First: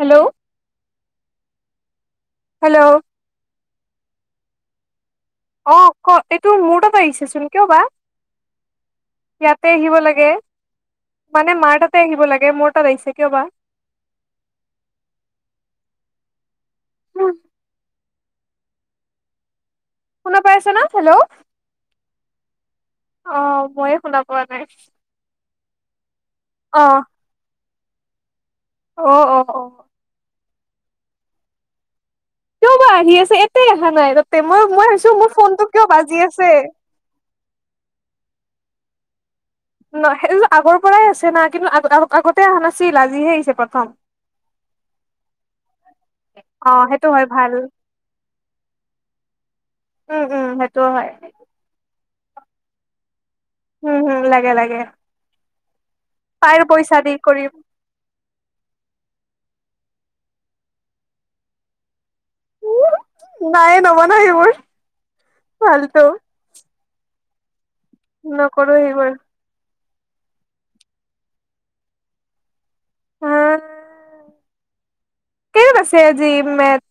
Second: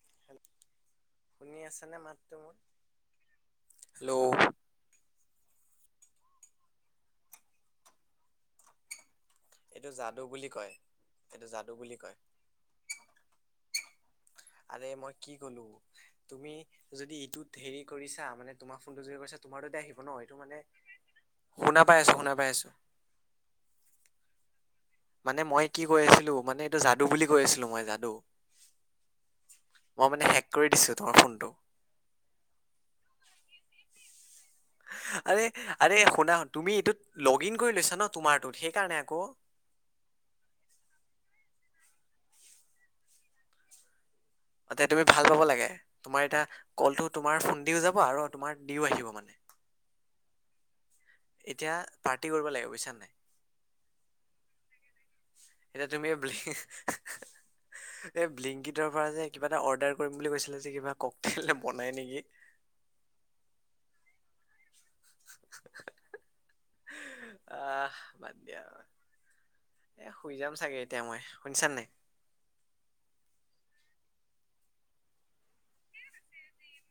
Hello শুনি আছা নে মাতটো মোৰ? Hello hello! অঁ ক, এইটো মূৰ তাৰ পৰা আহিছে চোন কিয় বা। ইয়া তে এইটো আহিব যাদু লাগে। বুলি কয়, এইটো মানে যাদু মাৰ বুলি তাতে কয়। আহিব লাগে মোৰ তাত আহিছে কিয় বা? আৰে মই কি কলো? তুমি যদি ইটোত হেৰি কৰিছা, মানে তোমাৰ ফোনটো যদি কৰিছা তোমাৰ তাতে আহিব ন। শুনা এইটো পাই মানে আছ না হেল্ল' শুনা পাই আছো, শুনা পাই আছো। অ' মইয়ো শুনা পোৱা নাই। মানে মই কি কৈ আছিলো, মানে এইটো অ যাদু বুলি কৈ আছিলো মই যাদু। অ' অ' অ'। মই মানে হেক কৰি দিছো তোমাৰ ফোনটো। কিয় বা আহি আছে। এটাই অখা তাতে মই মই ভাবিছো মোৰ আৰে ফোনটো কিয় আৰে বাজি শুনা আছে? তুমি এইটোত লগ ইন কৰি থৈছা ন তোমাৰটোত, সেইকাৰণে আক। নহ সেইটোতো আগৰ পৰাই আছে না কিন্তু আগতে অহা নাছিল আজিহে আহিছে প্ৰথম। এতিয়া তুমি ভাল পাব লাগে। তোমাৰ এতিয়া অ কলটো সেইটো হয় তোমাৰ ভাল ফোন দিও যাব আৰু তোমাৰ দিও আহিব মানে। উম উম সেইটোও হয়। এতিয়া পাৰ্টি কৰিব লাগে বুজিছা নে নাই? উম হুম লাগে লাগে। এতিয়া তুমি ব্লিং কাৰ পইচা দি কৰিম এই ব্লিংকিৰ পৰা যে কিবা এটা অৰ্ডাৰ কৰিম বুলি কৈছিলে যে কিবা কক তেল বনাই নেকি? উম নাই নবনাই এইবোৰ ফাল্টু। আহ বাদ দিয়া নকৰো সেইবোৰ এইবোৰ। এ শুই যাম চাগে এতিয়া মই। শুনিছা নে নাই? উম আছে আজি মেচ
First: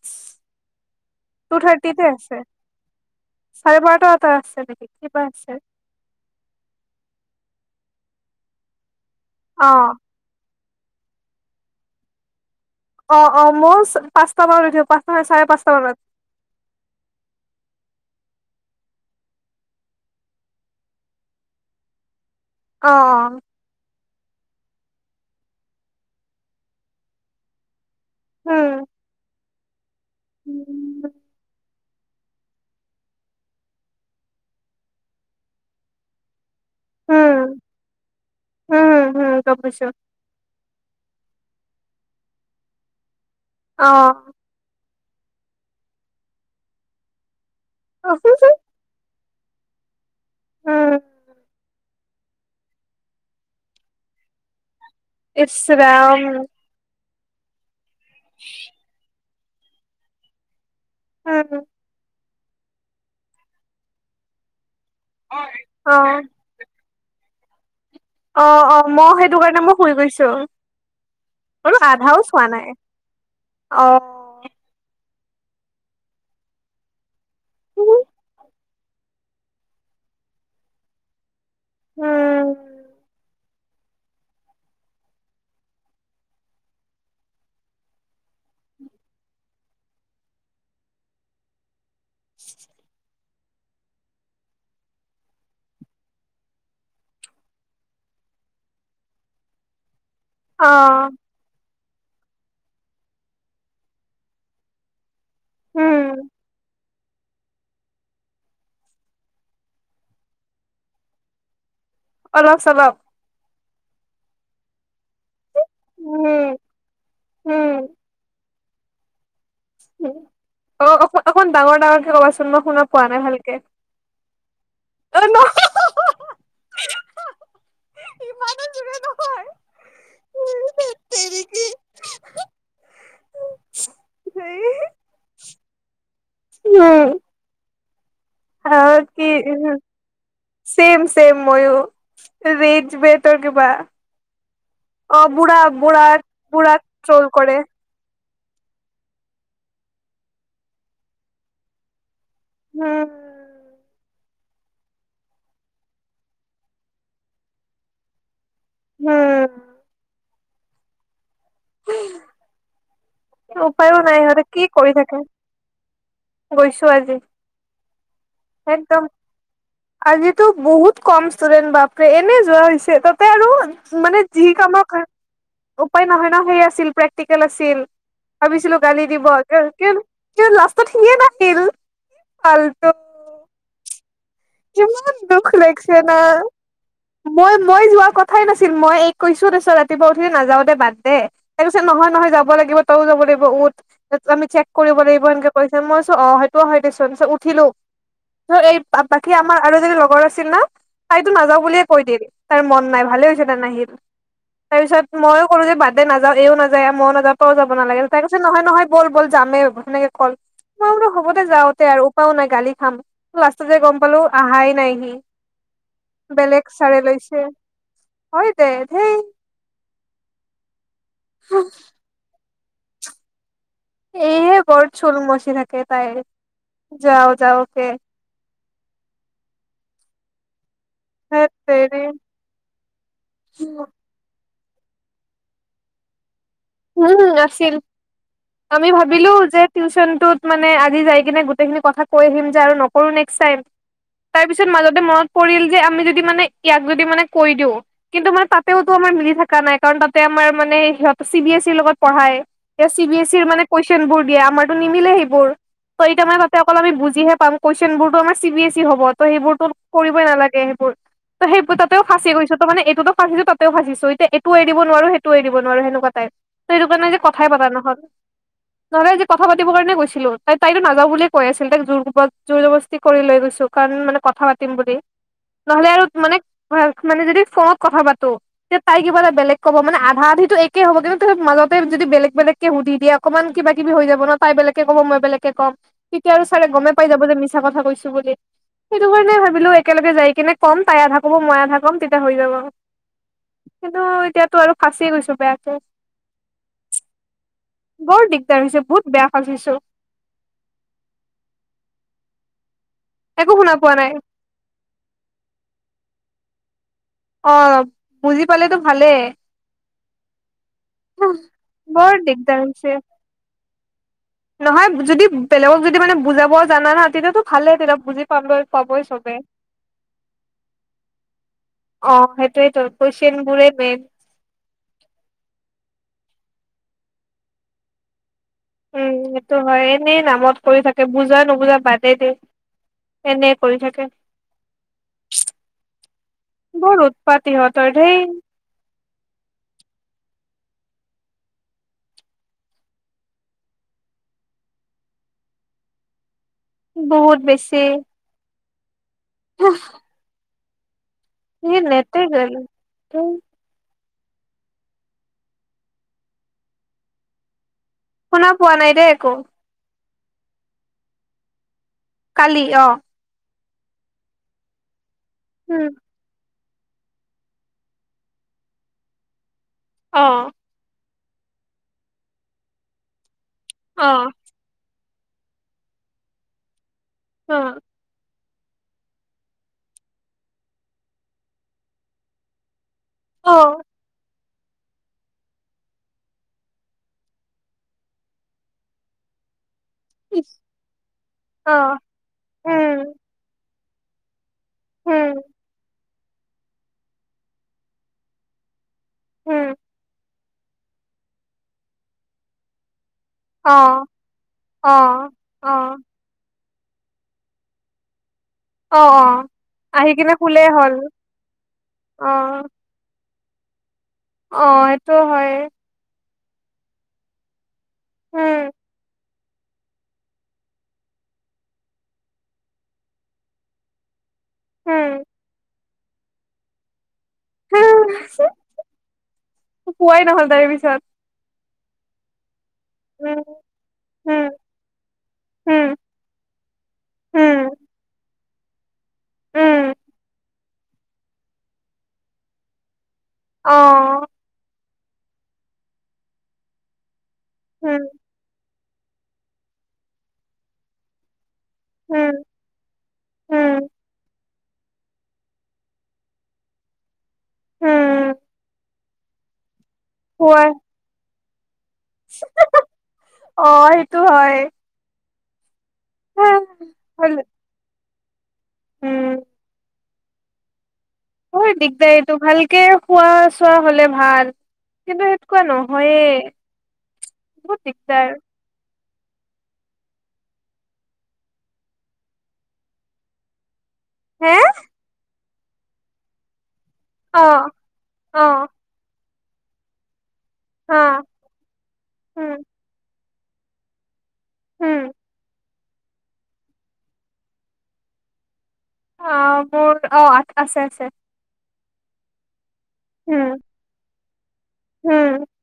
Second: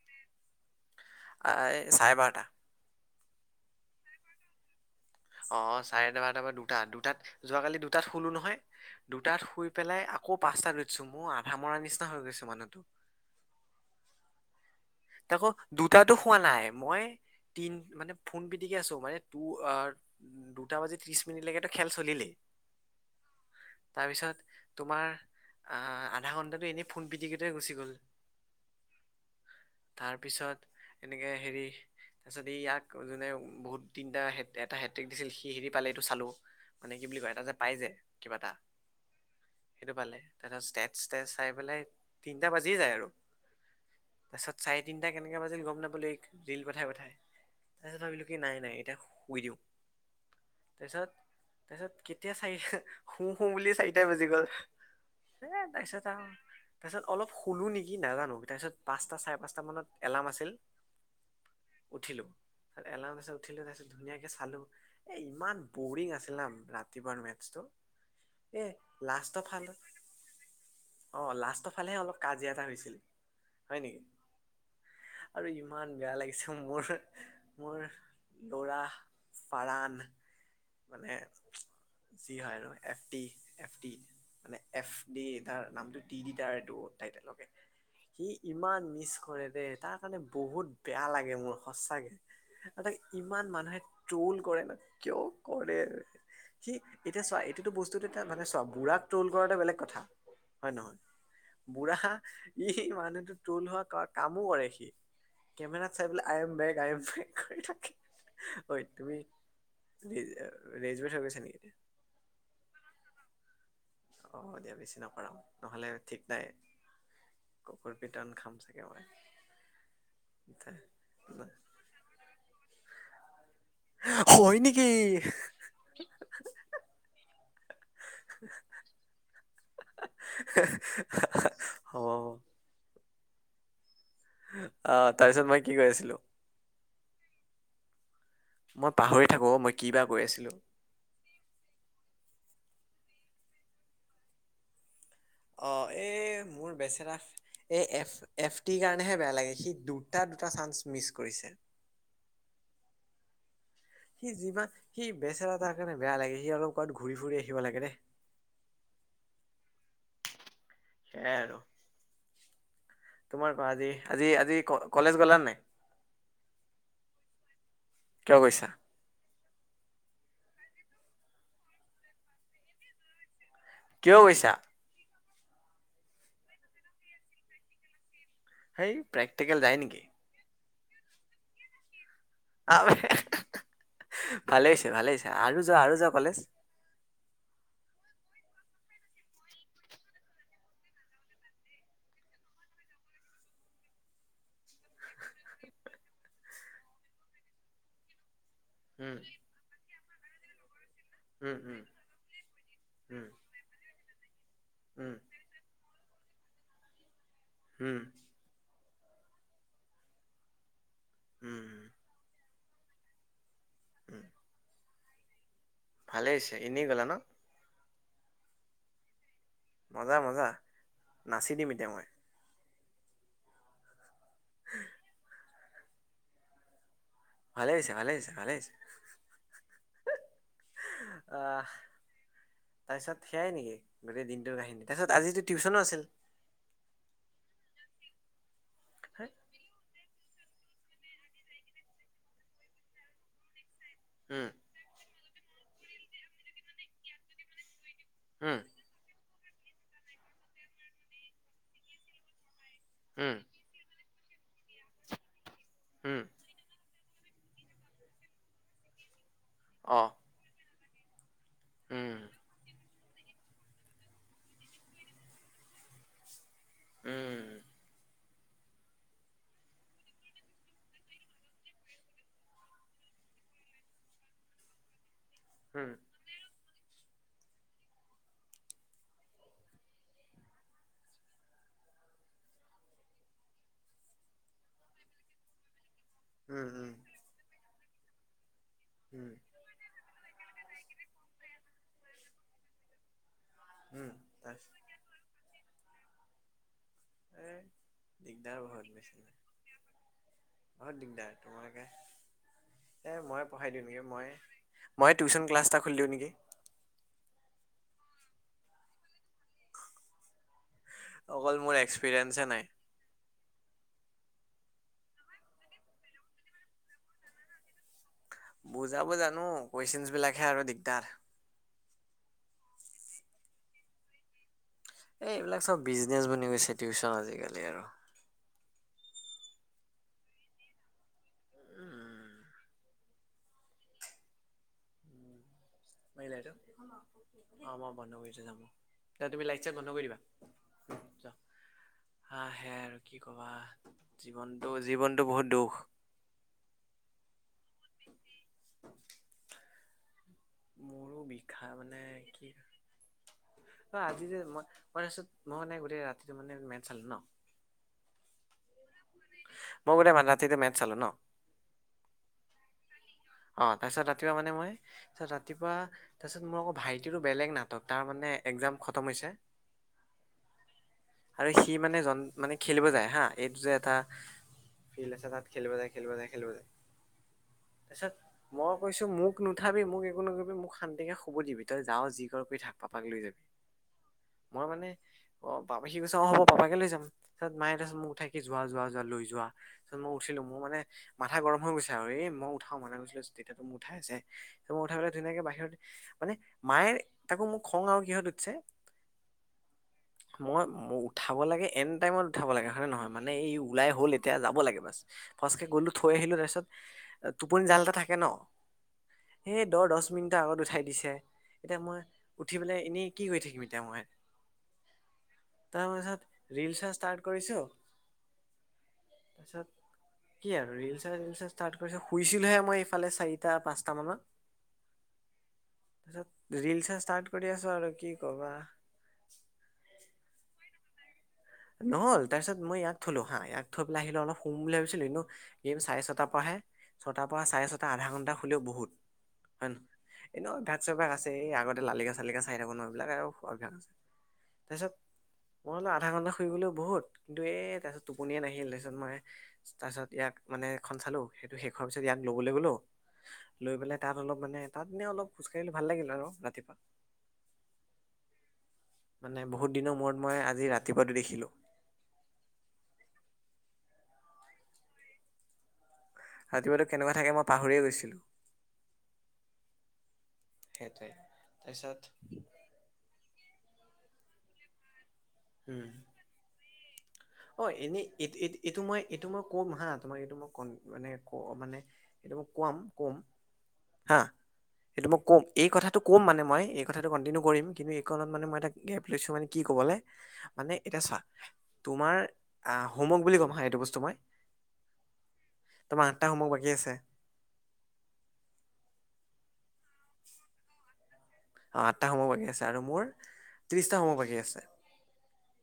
টু আহ, এই থাৰ্টিতে চাৰে আছে। বাৰটা চাৰে বাৰটা এটা আছে কিবা আছে অ চাৰে বাৰটা পৰা দুটা দুটাত যোৱাকালি দুটাত শুলো নহয় দুটাত অ শুই পেলাই আ কৌ পাঁচটা উঠিছো মোৰ আধা মৰা নিচিনা হৈ গৈছো মানুহতো। অ অ মইও পাঁচটা মানত উঠিব পাঁচটা নহয় চাৰে তাকো পাঁচটা মানত দুটাতো হোৱা নাই মই তিন মানে ফোন পিটিকি তু আৰ দুটা বাজি ত্ৰিশ মিনিটলৈকে ত খেল চলিলেই। অ অ। তাৰপিছত তোমাৰ আধা ঘণ্টাটো এনেই ফোন পিটিকোটে গুচি গ'ল। উম তাৰ পিছত এনেকে হেৰি, তাৰপিছত ইয়াক যোনে বহুত তিনিটা হে এটা হেট্ৰিক দিছিল সি হেৰি পালে এইটো চালোঁ। মানে কি বুলি কয় এটা উম যে পাই যে কিবা এটা উম উম গম পাইছো সেইটো পালে। তাৰপিছ ষ্টেজ ষ্টেজ চাই পেলাই তিনিটা বাজিয়ে যায় আৰু, অ পাছত চাৰে তিনিটা কেনেকে বাজিল গম নাপালো ৰিল পঠাই পঠাই তাৰপিছত উম ভাবিলো কি নাই নাই এতিয়া শো, শুই দিওঁ তাৰপিছত‌ তাৰপিছত কে, এতিয়া চাৰি শু শু বুলি চাৰিটাই বাজি গ'ল। এ তাৰপিছত আৰু ইছৰাম তাৰপিছত অলপ শোলোঁ নেকি নাজানো তাৰপিছত পাঁচটা চাৰে পাঁচটা মানত এলাৰ্ম আছিল, কোৱা আৰু উঠিলো ত এলাউত উঠিলো তাৰপিছত ধুনীয়াকে চালো। এ ইমান অ বৰিং আছিল না ৰাতিপুৱাৰ মেচটো। অ অ মই সেইটো কাৰণে মই শুই গৈছো অ লাষ্টৰ আৰু ফালেহে অলপ আধাও চোৱা কাজিয়া এটা নাই। হৈছিল হয় অ নেকি আৰু ইমান বেয়া লাগিছে মোৰ মোৰ, নোৰা ফাৰান, মানে যি হয় আৰু উম এফ টি এফ টি, মানে এফ ডি তাৰ নামটো টি ড তাৰ এইটো তাই তলকে। সি ইমান মিচ কৰে দেই তাৰ কাৰণে বহুত বেয়া লাগে মোৰ সচাকে। আৰু ইমান মানুহে ট্ৰল কৰে ন কিয় কৰে। সি এতিয়া চোৱা এইটোতো বস্তু এ মানে চোৱা বুঢ়াক ত্ৰল কৰা এটা বেলেগ কথা। হয় নহয় অ বুঢ়া ই মানুহটো ত্ৰল হোৱা কামো কৰে সি। কেমেৰাাত চাই উম পেলাই I am beg I am beg কৰি থাকে ঐ তুমি, ৰেজ ৰেজোৰ কথা কৈছে নেকি? অলপ চলপ। অ দিয়া বেছি নকৰাও। নহ'লে ঠিক নাই উম উম কুকুৰ পীতন খাম চাগে মই। অ অ অকণ ডাঙৰ ডাঙৰকে ক'বাচোন মই শুনা পোৱা নাই ভালকে। অ হয় নি। অ নহ অ, [unintelligible] [unintelligible] ধেৎ তেৰিকি [unintelligible] হ [unintelligible] তাৰপিছত মই কি কৈ আছিলো? উম। মই আৰু কি পাহৰি থাকো অ মই কিবা কৈ আছিলো? চেম চেম ময়ো ৰেজ বেতৰ কিবা? অ বুঢ়া অ বুঢ়া এই মোৰ বুঢ়াক বেচেৰা ট্ৰল কৰে এই এফ। এফ টিৰ কাৰনেহে বেয়া লাগে সি দুটা দুটা চান্স মিছ কৰিছে। হোম। সি যিমান সি বেচেৰা তাৰ কাৰণে বেয়া লাগে সি অলপমান ঘূৰি ফুৰি আহিব লাগে দে। হুম' সেইয়াই আৰু তোমাৰ কোৱা আজি উপায়ো নাই আজি সিহঁতে আজি কি কৰি থাকে কলেজ গলা নে নাই? গৈছো আজি। কিয় গৈছা? একদম আজিতো বহুত কম ষ্টুডেন্ট বাপৰে এনে যোৱা হৈছে তাতে আৰু- কিয় মানে যি গৈছা কামৰ কা উপায় নহয় ন সেই আছিল প্ৰেক্টিকেল আছিল। ভাবিছিলো সেই গালি দিব প্ৰেক্টিকেল যায় কে নেকি কে লাষ্টত সিয়ে নাছিল। আৰু ভালে হৈছে ভালে কিমান হৈছে দুখ আৰু যোৱা লাগিছে আৰু যোৱা না কলেজ। মই মই যোৱাৰ কথাই নাছিল, মই এইক কৈছো তাছত ৰাতিপুৱা উঠি নাযাওঁ দে বাদ দে। তাই কৈছে নহয় নহয় যাব লাগিব তইও যাব লাগিব উঠ। আমি চেক কৰিব লাগিব সেনকে কৈছে, মই কৈছো অঁ সেইটো হয় দেছোন উঠিলো। ত এই উম বাকী আমাৰ আৰু এজনী লগৰ আছিল ন, - তাইতো উম নাযাও উম বুলিয়ে কৈ দিল, তাৰ মন নাই উম ভালেই হৈছে তাই নাহিল। তাৰ পিছত উম মইও- কলো যে বাদদে নাযাওঁ, এইও নাযায় মইও নাযাওঁ তইও যাব উম নালাগে, তাই ক- ছে নহয় নহয় ব'ল ব'ল যামে সেনেকে কল, মই বোলো হ'ব দে যাওঁ তে উম আৰু। পাও নাই গালি খাম লাষ্টতে গম পালো উম আহাই নাই সি। ভালে হৈছে বেলেগ এনেই ছাৰে গ'লা ন লৈছে হয় দে ধেই। মজা মজা নাচি দিম এতিয়া মই। এইহে বৰ চলোং মচি থাকে তাই, যাওত- ভালে হৈছে ভালে হৈছে ভালে হৈছে। ধেৎ আহ' তেৰি তাৰ পিছত সেয়াই নেকি গোটেই দিন- টো কাহিনী তাৰপিছত আজিটো টিউশ্যনো আছিল। উম' নাছিল। আমি ভাবিলো হয়। যে টিউচনটোত মানে আজি যাই কিনে গোটেইখিনি কথা কৈ দিম যে আৰু নকৰো নেক্স টাইম। [unintelligible] তাৰপিছত মাজতে মনত পৰিল যে আমি যদি মানে ইয়াক যদি মানে কৈ দিওঁ, - কিন্তু মানে উম তাতেওতো আমাৰ মিলি থাকা নাই, কাৰণ তাতে আমাৰ মানে সিহঁত চি বি এছ ইৰ ৰ লগত পঢ়ায়। এ চি বি এছ উম ইৰ মানে কুৱেশচন বোৰ দিয়ে আমাৰতো নিমিলে সেইবোৰ ত উম এতিয়া মানে ভাব- তে অকল আমি বুজিহে পাম, কুৱেছন বোৰতো আমাৰ চি বিএছ ই হ'ব ত' সেইবোৰতো অ কৰিবই নালাগে সেইবোৰ। ত সেই তাতে উম ফাঁচি গৈছো ত মানে এইটোতো ত সেইবোৰ তাতেও ফাচি গৈছো ত মানে এইটোটো ফাঁচিচো তাতেও ফাঁচিছো এতিয়া এইটো এৰি দিব নোৱাৰো সেইটো এৰি দিব নোৱাৰো সেনেকুৱাত- টাইপ। ত' সেইটো কাৰণে আজি কথাই উম পতা নহল। [inaudible] নহলে আজি কথা পাতিব কাৰণে গৈছিলো, তাইতো নাযাওঁ বুলিয়ে কৈ আছিল তাইক জোৰ জব জবস্তি কৰি লৈ গৈছো। কাৰণ মানে কথা পাতিম বুলি, নহলে উম আৰু- মানে মানে যদি ফোনত কথা পাতো তে তাই কিবা এটা বেলেগ ক'ব মানে আধা আধিটো এইক- কি হ'ব? কিন্তু তাছত মাজতে যদি বেলেগ বেলেগকে সুধি দিয়ে অকমান কিবা কিবি হৈ যাব ন' তাই বেলেকে ক'ব মই বেলেগে কম। তেতিয়া আৰু ছাৰে উম উম গমে পাই যাব যে মিছা কথা কৈছো বুলি, সেইটো উম কাৰণে, ভাবিলো একেলগে যায় কিনে- কম তাই আধা ক'ব মই আধা কম তেতিয়া হৈ যাব, কিন্তু উম এতিয়াটো আৰু তাৰপিছত ফাচ- চি গৈছো বেয়াকে, এই বৰ দিগদাৰ হৈছে বহুত বেয়া ফাচিছোঁ। বহুত দিগদাৰ তোমাৰকা, এই মইয়ে একো শুনা পঢ়াই পোৱা দিমগে নাই ময়ে। মইয়ে টিউচন ক্লাছ এটা খুলি দিওঁ নেকি। অঁ', বুজি পালেতো ভালেই। অঁ' অকল মোৰ বৰ এক্সপিৰিয়েঞ্চে নাই দিগদাৰ হৈছে। নহয়, যদি বেলেগক যদি মানে বুজাব জানা না তেতিয়াতো ভালে তেতিয়া বুজি পাবই পাবই চবে। কুৱেচনছবিলাকহে আৰু দিগদাৰ। অ', সেইটোৱেইতো কুৱেচনবোৰে মেইন। এ, এইবিলাক চব বিজনেছ বনি গৈছে টিউচন আজিকালি আৰু। উম, সেইটো হয়, এনেই নামত কৰি থাকে, বুজা নুবুজা বাদেই দে। এনে কৰি থাকে। মাৰিলা এইটো? বৰ উৎপাত অ' ইহঁতৰ মই ধেই বন্ধ কৰি থৈ যাম অ'। এতিয়া তুমি লাইট চাইট বন্ধ কৰি দিবা। হা, হে আৰু কি ক'বা, জীৱনটো জীৱনটো বহুত দুখ। বহুত বেছি। [inaudible] মোৰো বিষ। এই নেটৱৰ্ক গ'ল থেই। অ', আজি যে মই, মই তাৰপিছত মই মানে গোটেই ৰাতিটো মানে মেটচ চালোঁ ন'। শুনা পোৱা নাই দেই একো। মই গোটেই মান ৰাতিতে মেথ চালোঁ ন'। কালি অ'। অ', তাৰপিছত ৰাতিপুৱা মানে মই, পিছত ৰাতিপুৱা উম তাৰপিছত মোৰ আকৌ ভাইটিৰো বেলেগ নাটক, তাৰ মানে এক্সাম খতম হৈছে অ'। আৰু সি মানে জন মানে খেলিব যায় হা, এইটো যে এটা অ ফিল্ড আছে তাত খেলিব যায়, খেলিব যায়, খেলিব যায়। অ'। তাৰপিছত মই কৈছোঁ মোক নুঠাবি, মোক একো নকবি, মোক শান্তিকে শুব দিবি, তই যাওঁ যি কৰ কৰি থাক, পাপাক লৈ যাবি। অ'। মই মানে অ পাপা সি কৈছে অ' হ'ব পাপাকে লৈ যাম পিছত মায়ে তাৰপিছত মোক উঠাই কি যোৱা যোৱা যোৱা লৈ যোৱা। তাৰপিছত মই উঠিলোঁ, ইচ মোৰ মানে মাথা গৰম হৈ অ গৈছে আৰু এই মই উঠাও মানে উম গৈছিলো তেতিয়াতো মোৰ উঠাই আছে। মই উঠাই পেলাই উম ধুনীয়াকে বাহিৰত, মানে মায়ে তাকো মোক খং আৰু কিহত উঠছে হু। মই মোক উঠাব লাগে, এন টাইমত উঠাব লাগে হয়নে নহয়? মানে এই ওলাই অ', হ'ল এতিয়া যাব লাগে অ', বাছ, ফৰ্চকে গ'লো, অ', থৈ আহিলোঁ তাৰপিছত টোপনি জাল এটা থাকে ন'? অ', অ'। সেই দহ দহ আহি কিনে মিনিটৰ আগত শুলেই উঠাই হ'ল দিছে, এতিয়া মই অ', উঠি পেলাই এনেই কি কৰি থাকিম এতিয়া মই। অ', এইটোও হয়। তাৰপিছত ৰিলচ চা ষ্টাৰ্ট কৰিছোঁ উম। তাৰপিছত কি আৰু ৰিলছ চাই ৰিলছ চাই ষ্টাৰ্ট কৰিছোঁ, শুইছিলোহে মই এইফালে চাৰিটা পাঁচটা মানত। হু। পিছত ৰিলছ চা ষ্টাৰ্ট কৰি দি আছোঁ আৰু কি ক'বা। মোৰ শুৱাই নহ'ল তাৰে পিছত। নহ'ল? তাৰপিছত মই ইয়াক থলোঁ হা, উম, ইয়াক থৈ পেলাই আহিলোঁ অলপ উম, শুম বুলি ভাবিছিলোঁ, এনেও উম, চাৰে ছয়টাৰ পৰাহে ছটাৰ পৰা উম, চাৰে ছটা আধা ঘণ্টা শুলেও বহুত। হয় ন, উম। এনেও গাছজোপা আছে এই আগতে লালিকা - চালিকা চাই থাকো ন এইবিলাক আৰু [unintelligible] অ', তাৰপিছত মই বোলো আধা ঘন্টা শুই গলেও বহুত কিন্তু এই তাৰপিছত উম, টো পনিয়ে নাহিল তাৰপিছত মই তাৰপিছত ইয়াক মানে এখন চালো সেইটো শেষ হোৱাৰ পিছত ইয়াক উম, লবলৈ গলো লৈ উম, পেলাই তাত অলপ মানে তাত মানে অলপ খোজ কাঢ়িলে ভাল লাগিল আৰু ৰাতিপুৱা। হুম। মানে বহুত দিনৰ মূৰত মই শুৱাই আজি ৰাতিপুৱাটো দেখিলোঁ। অ সেইটো হয়। ৰাতিপুৱাতো কেনেকুৱা হল থাকে, মই পাহৰিয়ে গৈছিলোঁ। উম। সেইটোৱে। বহুত তাৰপিছত দিগদাৰী ইটো ভালকে খোৱা চোৱা হ'লে ভাল কিন্তু সে কুৱা উম নহয়ে অ বহুত এনেই এই দিগদাৰ। এইটো মই এইটো মই কম হা তোমাৰ এইটো মই ক মানে ক মানে সেইটো মোক কোৱাম কম, হা হে সেইটো মোক কম এই কথাটো কম মানে মই এই কথাটো কণ্টিনিউ কৰিম অ', কিন্তু এইকনত মানে মই অ', এটা গেপ লৈছোঁ মানে কি ক'বলে মানে হা এতিয়া চা, তোমাৰ উম, আহ হোমৱৰ্ক বুলি ক'ম হা এইটো বস্তু মই উম। তোমাৰ আঠটা হোমৱৰ্ক বাকী আছে। অ মোৰ, অ আঠটা আছে আছে। অ আঠটা হোমৱৰ্ক বাকী আছে আৰু মোৰ ত্ৰিশটা হোমৱৰ্ক বাকী আছে। অ।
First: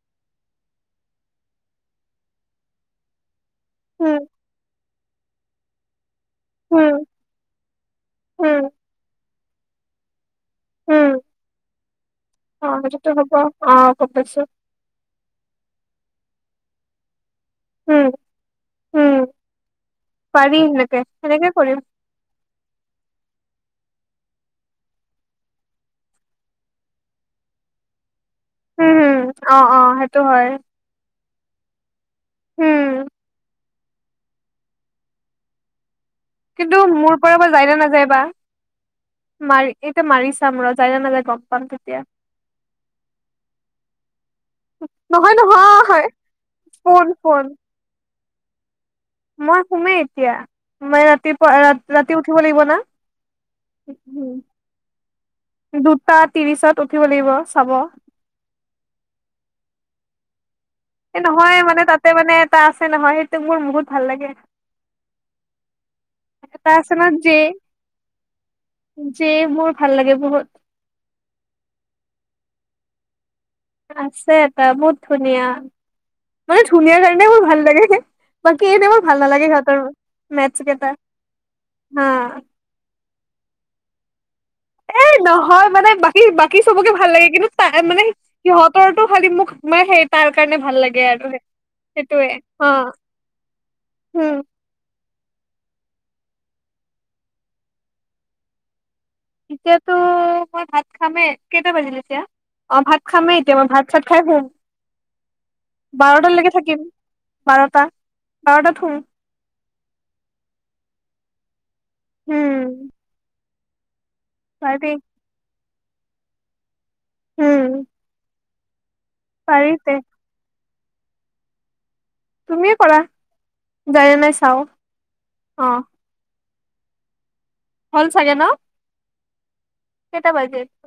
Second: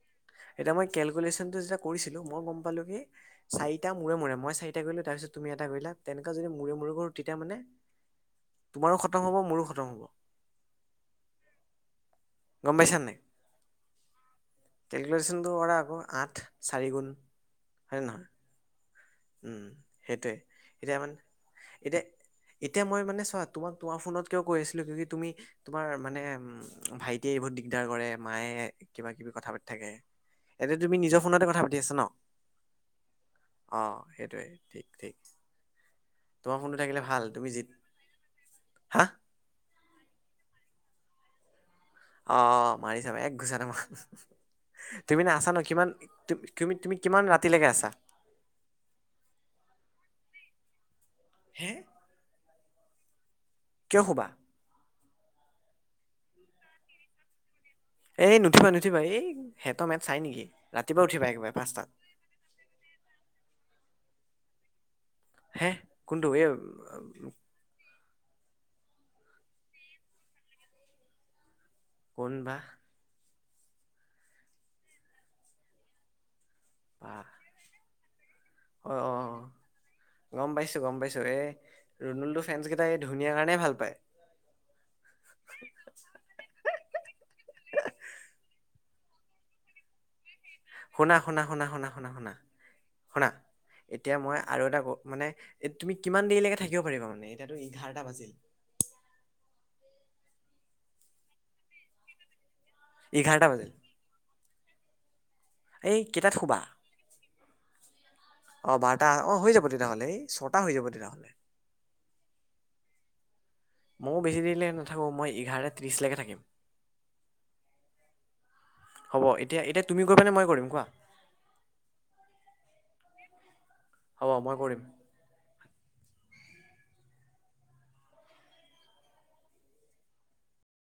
এতিয়া মই কেলকুলেচনটো যে কৰিছিলোঁ মই গম পালো কি চাৰিটা উম, মূৰে মূৰে মই চাৰি টা কৰিলো তাৰপিছত তুমি এটা কৰিলা তেনেকুৱা যদি মূৰে মূৰে উম, কৰো তেতিয়া মানে উম, তোমাৰো খ তম হব মোৰো খতম হব। উম, অ গম পাইছা সেইটোতো নাই হব, অ গম পাইছোঁ। কেলকুলেশ্যনটো কৰা আকৌ আঠ চাৰিগুণ হয়নে উম, নহয়? উম সেইটোৱে পাৰি এতিয়া সেনেকে মান সেনেকে কৰিম এতিয়া এতিয়া মই মানে চোৱা তোমাক তোমাৰ ফোনত কিয় কৈ আছিলো কিয়ুকি তুমি তোমাৰ মানে উম ভাইটিয়ে বহুত দিগদাৰ কৰে মায়ে উম, কিবা কিবি হম, কথা পাতি অ', থাকে, অ', সেইটো হয় এতিয়া তুমি নিজৰ ফোনতে কথা পাতি আছা ন? উম, অ সেইটোৱে ঠিক ঠিক। তোমাৰ কিন্তু ফোনটো থাকিলে মোৰ ভাল পৰা বা তুমি যি যায় না নাযায় বা। হা মাৰি এতিয়া মাৰি চাম ৰ যায় না নাযায় গম পাম তে অ অ মাৰি ছাবা, এক ঘোচাতে মাহ আহ আহ তুমি না নহয় আছা ন কিমান নহয় তু তুমি তুমি ফোন কিমান ফোন ৰাতিলৈকে আছা? মই শুমেই এতিয়া, মই ৰাতিপুৱা হে ৰা ৰাতি উঠিব লাগিব না। কিয় শুবা [unintelligible] দুটা ত্ৰিশত উঠিব লাগিব চাব। এই নুঠিবা নুঠিবা এই সেই টমেত চাই নেকি? ৰাতিপুৱা এ উঠিবা একেবাৰে নহয় মানে পাঁচটাত তাতে মানে এটা আছে নহয় সেইটো মোৰ বহুত ভাল লাগে। হেহ কোনটো এই এটা আছে [unintelligible] যে মোৰ ভাল লাগে বহুত। কোনবা? আছে এটা বহুত ধুনীয়া। মানে ধুনীয়াৰ বা কাৰণে মোৰ ভাল লাগে, বাকী অ এতিয়া মোৰ ভাল অ নালাগে সিহতৰ। গম পাইছো গম পাইছো, এই ৰুণুলটো ফেনস কেইটাই এই ধুনীয়া কাৰণেই ভাল পায়। এ নহয় মানে বাকী বাকী চবকে ভাল লাগে কিন্তু তাই মানে। সিহঁতৰটো খালি মোকমে সেই। তাৰ কাৰণে ভাল লাগে শুনা আৰু শুনা শুনা শুনা শুনা শুনা সেইটোয়ে অ শুনা এতিয়া মই উম আৰু এটাকম। মানে এ তুমি কিমান দেৰিলৈকে থাকিব পাৰিবা মানে এতিয়াতো এঘাৰটা বাজিল। এতিয়াতো মই ভাত খামে কেইটা বাজিলে এতিয়া অ ভাত খামেই এঘাৰটা এতিয়া মই বাজিল ভাত। চাত খাই হুম এই কেইটাত বাৰটালৈকে শুবা থাকিম বাৰটা। বাৰটাত অ শুম বাৰটা অ হৈ যাব তেতিয়াহ'লে এই ছটা হৈ যাব তেতিয়াহ'লে। উম- ময়ো বেছি দেৰিলৈকে পাৰি নেথাকোঁ মই এঘাৰটা ত্ৰিছলৈকে থাকিম। উম হ'ব এতিয়া পাৰি এতিয়া তে তুমি কৰিবানে মই কৰিম কোৱা। তুমিয়ে কৰা যায় হ'ব নাই মই চাও কৰিম অ- হল চাগে ন কেটা বাজিল।